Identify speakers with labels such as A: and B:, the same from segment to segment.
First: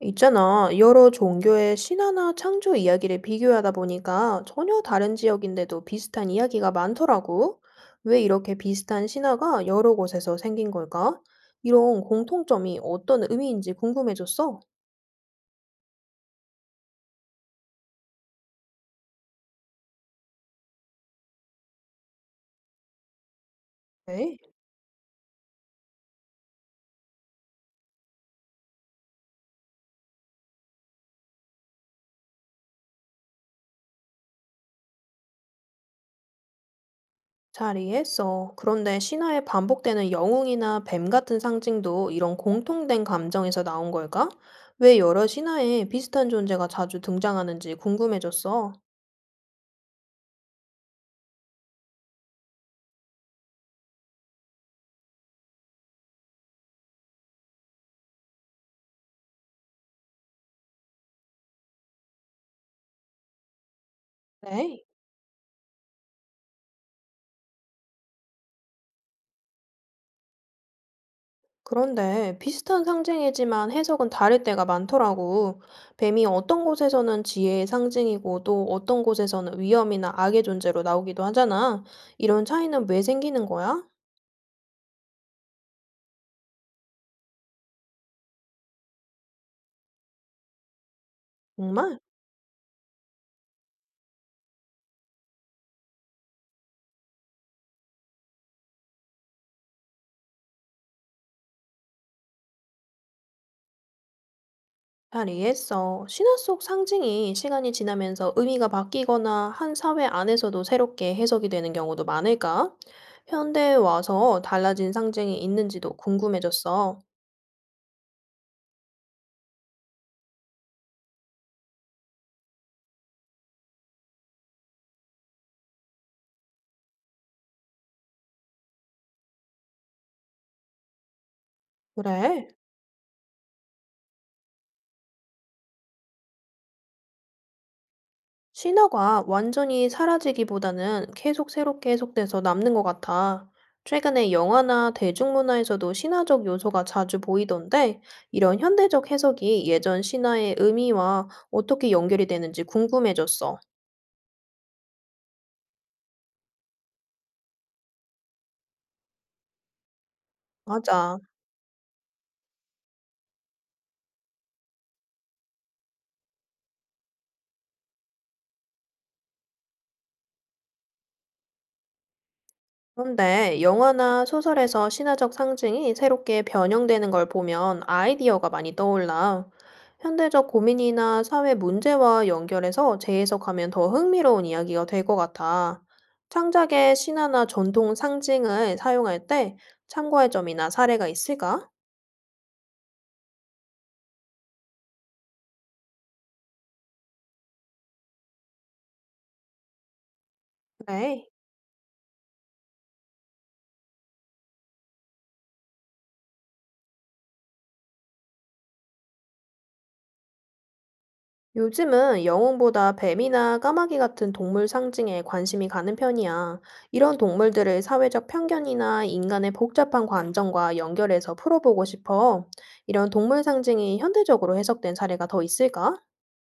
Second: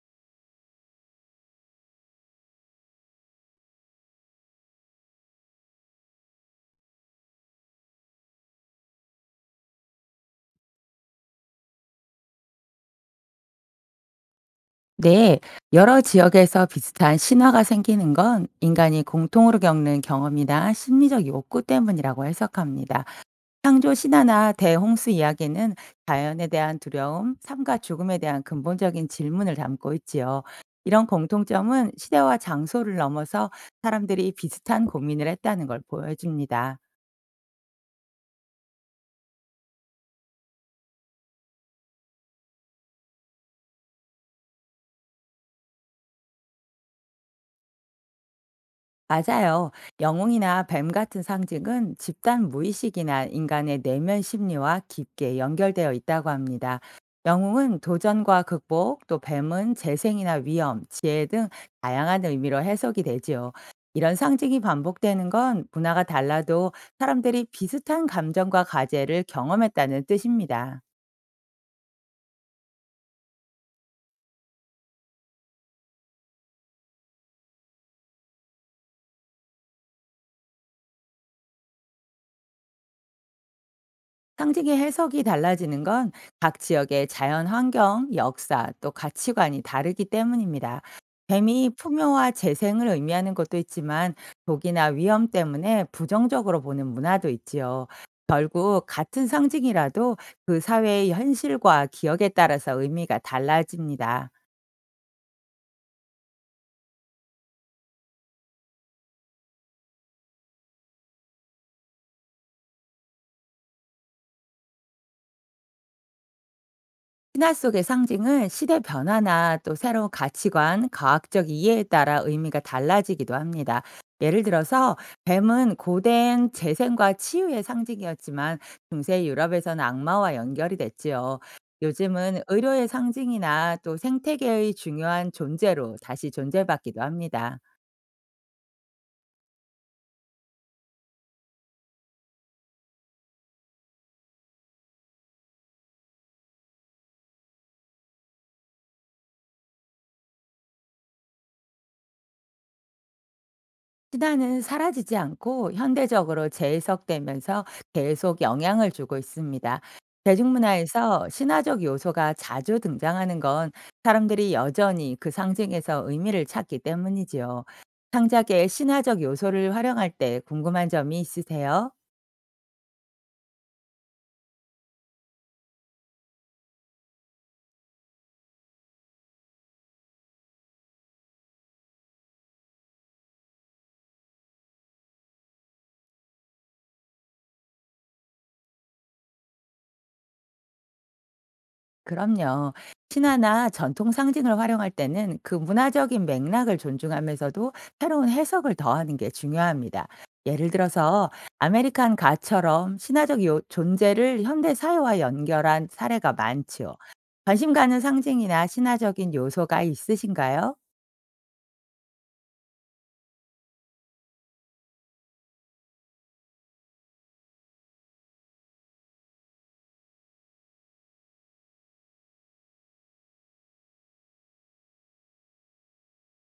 A: 있잖아. 여러 종교의 신화나 창조 이야기를 비교하다 보니까 전혀 다른 지역인데도 비슷한 이야기가 많더라고. 왜 이렇게 비슷한 신화가 여러 곳에서 생긴 걸까? 이런 공통점이 어떤 의미인지 궁금해졌어.
B: 네, 여러 지역에서 비슷한 신화가 생기는 건 인간이 공통으로 겪는 경험이나 심리적 욕구 때문이라고 해석합니다. 창조
A: 네.
B: 신화나 대홍수 이야기는 자연에 대한 두려움, 삶과 죽음에 대한 근본적인 질문을 담고 있지요. 이런 공통점은 시대와 장소를 넘어서 사람들이 비슷한 고민을 했다는 걸 보여줍니다.
A: 잘 이해했어. 그런데 신화에 반복되는 영웅이나 뱀 같은 상징도 이런 공통된 감정에서 나온 걸까? 왜 여러 신화에 비슷한 존재가 자주 등장하는지 궁금해졌어.
B: 맞아요. 영웅이나 뱀 같은 상징은 집단 무의식이나 인간의 내면 심리와 깊게 연결되어 있다고 합니다. 영웅은 도전과 극복, 또 뱀은 재생이나 위험, 지혜 등 다양한 의미로 해석이 되지요. 이런 상징이
A: 네.
B: 반복되는 건 문화가 달라도 사람들이 비슷한 감정과 과제를 경험했다는 뜻입니다.
A: 그런데 비슷한 상징이지만 해석은 다를 때가 많더라고. 뱀이 어떤 곳에서는 지혜의 상징이고 또 어떤 곳에서는 위험이나 악의 존재로 나오기도 하잖아. 이런 차이는 왜 생기는 거야?
B: 상징의 해석이 달라지는 건 각 지역의 자연 환경, 역사, 또 가치관이 다르기 때문입니다. 뱀이
A: 정말?
B: 풍요와 재생을 의미하는 것도 있지만 독이나 위험 때문에 부정적으로 보는 문화도 있지요. 결국 같은 상징이라도 그 사회의 현실과 기억에 따라서 의미가 달라집니다.
A: 잘 이해했어. 신화 속 상징이 시간이 지나면서 의미가 바뀌거나 한 사회 안에서도 새롭게 해석이 되는 경우도 많을까? 현대에 와서 달라진 상징이 있는지도 궁금해졌어.
B: 신화 속의 상징은 시대 변화나 또 새로운 가치관, 과학적 이해에 따라 의미가 달라지기도 합니다. 예를 들어서 뱀은 고된 재생과 치유의 상징이었지만 중세 유럽에서는 악마와 연결이 됐지요. 요즘은
A: 그래?
B: 의료의 상징이나 또 생태계의 중요한 존재로 다시 존재받기도 합니다.
A: 신화가 완전히 사라지기보다는 계속 새롭게 해석돼서 남는 것 같아. 최근에 영화나 대중문화에서도 신화적 요소가 자주 보이던데, 이런 현대적 해석이 예전 신화의 의미와 어떻게 연결이 되는지 궁금해졌어.
B: 신화는 사라지지 않고 현대적으로 재해석되면서 계속 영향을 주고 있습니다.
A: 맞아.
B: 대중문화에서 신화적 요소가 자주 등장하는 건 사람들이 여전히 그 상징에서 의미를 찾기 때문이지요. 창작에 신화적 요소를 활용할 때 궁금한 점이 있으세요?
A: 그런데 영화나 소설에서 신화적 상징이 새롭게 변형되는 걸 보면 아이디어가 많이 떠올라. 현대적 고민이나 사회 문제와 연결해서 재해석하면 더 흥미로운 이야기가 될 것 같아. 창작의 신화나 전통 상징을 사용할 때 참고할 점이나 사례가 있을까?
B: 그럼요. 신화나 전통 상징을 활용할 때는 그 문화적인 맥락을 존중하면서도 새로운 해석을 더하는 게 중요합니다. 예를
A: 그래.
B: 들어서 아메리칸 가처럼 존재를 현대 사회와 연결한 사례가 많지요. 관심 가는 상징이나 신화적인 요소가 있으신가요?
A: 요즘은 영웅보다 뱀이나 까마귀 같은 동물 상징에 관심이 가는 편이야. 이런 동물들을 사회적 편견이나 인간의 복잡한 관점과 연결해서 풀어보고 싶어. 이런 동물 상징이 현대적으로 해석된 사례가 더 있을까?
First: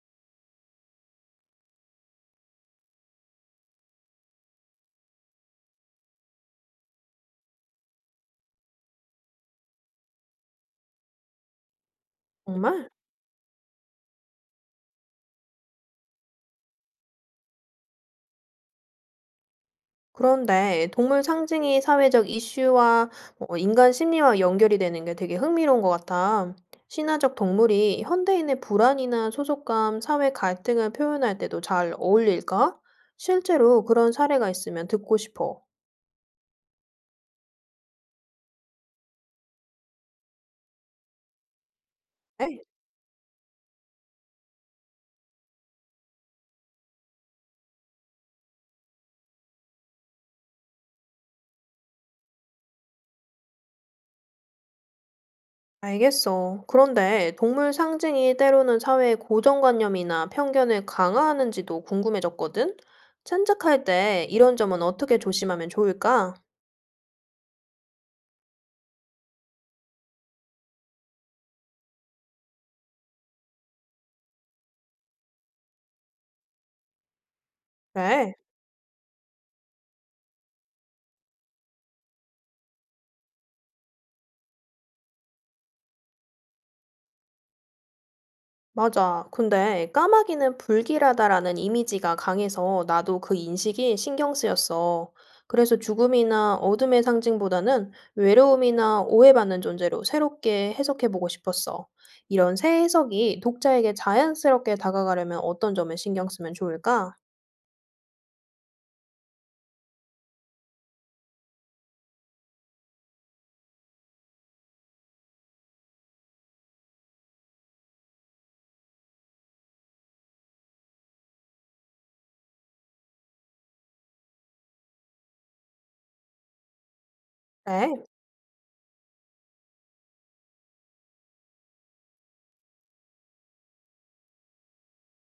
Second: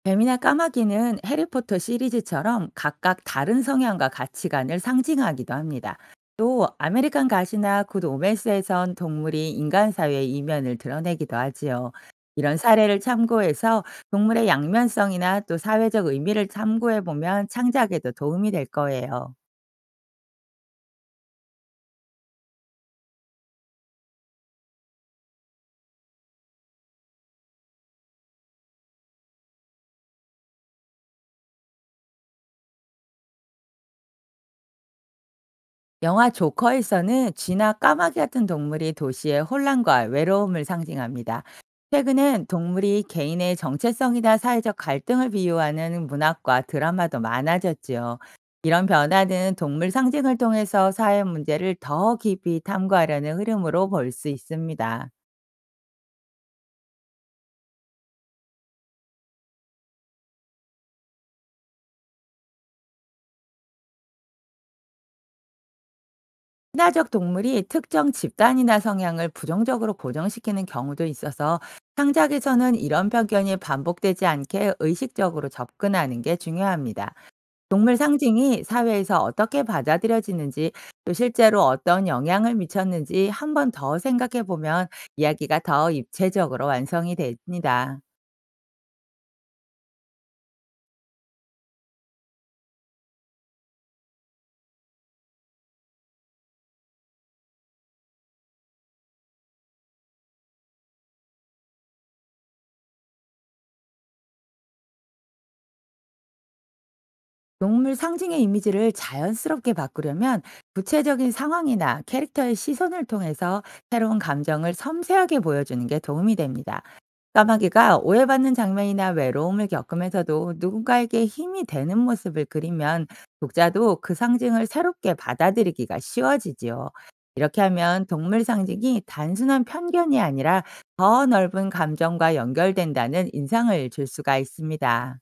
B: 뱀이나 까마귀는 해리포터 시리즈처럼 각각 다른 성향과 가치관을 상징하기도 합니다. 또 아메리칸 가시나 굿 오메스에선 동물이 인간 사회의 이면을 드러내기도 하지요. 이런
A: 정말?
B: 사례를 참고해서 동물의 양면성이나 또 사회적 의미를 참고해 보면 창작에도 도움이 될 거예요.
A: 그런데 동물 상징이 사회적 이슈와 인간 심리와 연결이 되는 게 되게 흥미로운 것 같아. 신화적 동물이 현대인의 불안이나 소속감, 사회 갈등을 표현할 때도 잘 어울릴까? 실제로 그런 사례가 있으면 듣고 싶어.
B: 영화 조커에서는 쥐나 까마귀 같은 동물이 도시의 혼란과 외로움을 상징합니다. 최근엔
A: 에?
B: 동물이 개인의 정체성이나 사회적 갈등을 비유하는 문학과 드라마도 많아졌지요. 이런 변화는 동물 상징을 통해서 사회 문제를 더 깊이 탐구하려는 흐름으로 볼 수 있습니다.
A: 알겠어. 그런데 동물 상징이 때로는 사회의 고정관념이나 편견을 강화하는지도 궁금해졌거든? 참작할 때 이런 점은 어떻게 조심하면 좋을까?
B: 친화적 동물이 특정 집단이나 성향을 부정적으로 고정시키는 경우도 있어서 창작에서는 이런 편견이 반복되지 않게 의식적으로 접근하는 게 중요합니다. 동물
A: 그래.
B: 상징이 사회에서 어떻게 받아들여지는지, 또 실제로 어떤 영향을 미쳤는지 한번 더 생각해 보면 이야기가 더 입체적으로 완성이 됩니다.
A: 맞아. 근데 까마귀는 불길하다라는 이미지가 강해서 나도 그 인식이 신경 쓰였어. 그래서 죽음이나 어둠의 상징보다는 외로움이나 오해받는 존재로 새롭게 해석해보고 싶었어. 이런 새 해석이 독자에게 자연스럽게 다가가려면 어떤 점에 신경 쓰면 좋을까?
B: 동물 상징의 이미지를 자연스럽게 바꾸려면 구체적인 상황이나 캐릭터의 시선을 통해서 새로운 감정을 섬세하게 보여주는 게 도움이 됩니다. 까마귀가 오해받는 장면이나 외로움을 겪으면서도 누군가에게 힘이 되는 모습을 그리면 독자도 그 상징을 새롭게 받아들이기가 쉬워지지요. 이렇게 하면
A: 네,
B: 동물 상징이 단순한 편견이 아니라 더 넓은 감정과 연결된다는 인상을 줄 수가 있습니다.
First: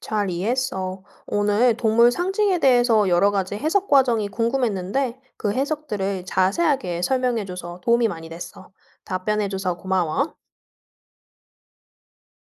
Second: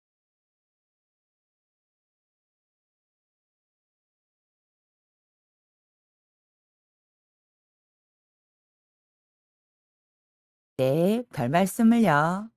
A: 잘 이해했어. 오늘 동물 상징에 대해서 여러 가지 해석 과정이 궁금했는데 그 해석들을 자세하게 설명해줘서 도움이 많이 됐어. 답변해줘서 고마워.
B: 네, 별 말씀을요.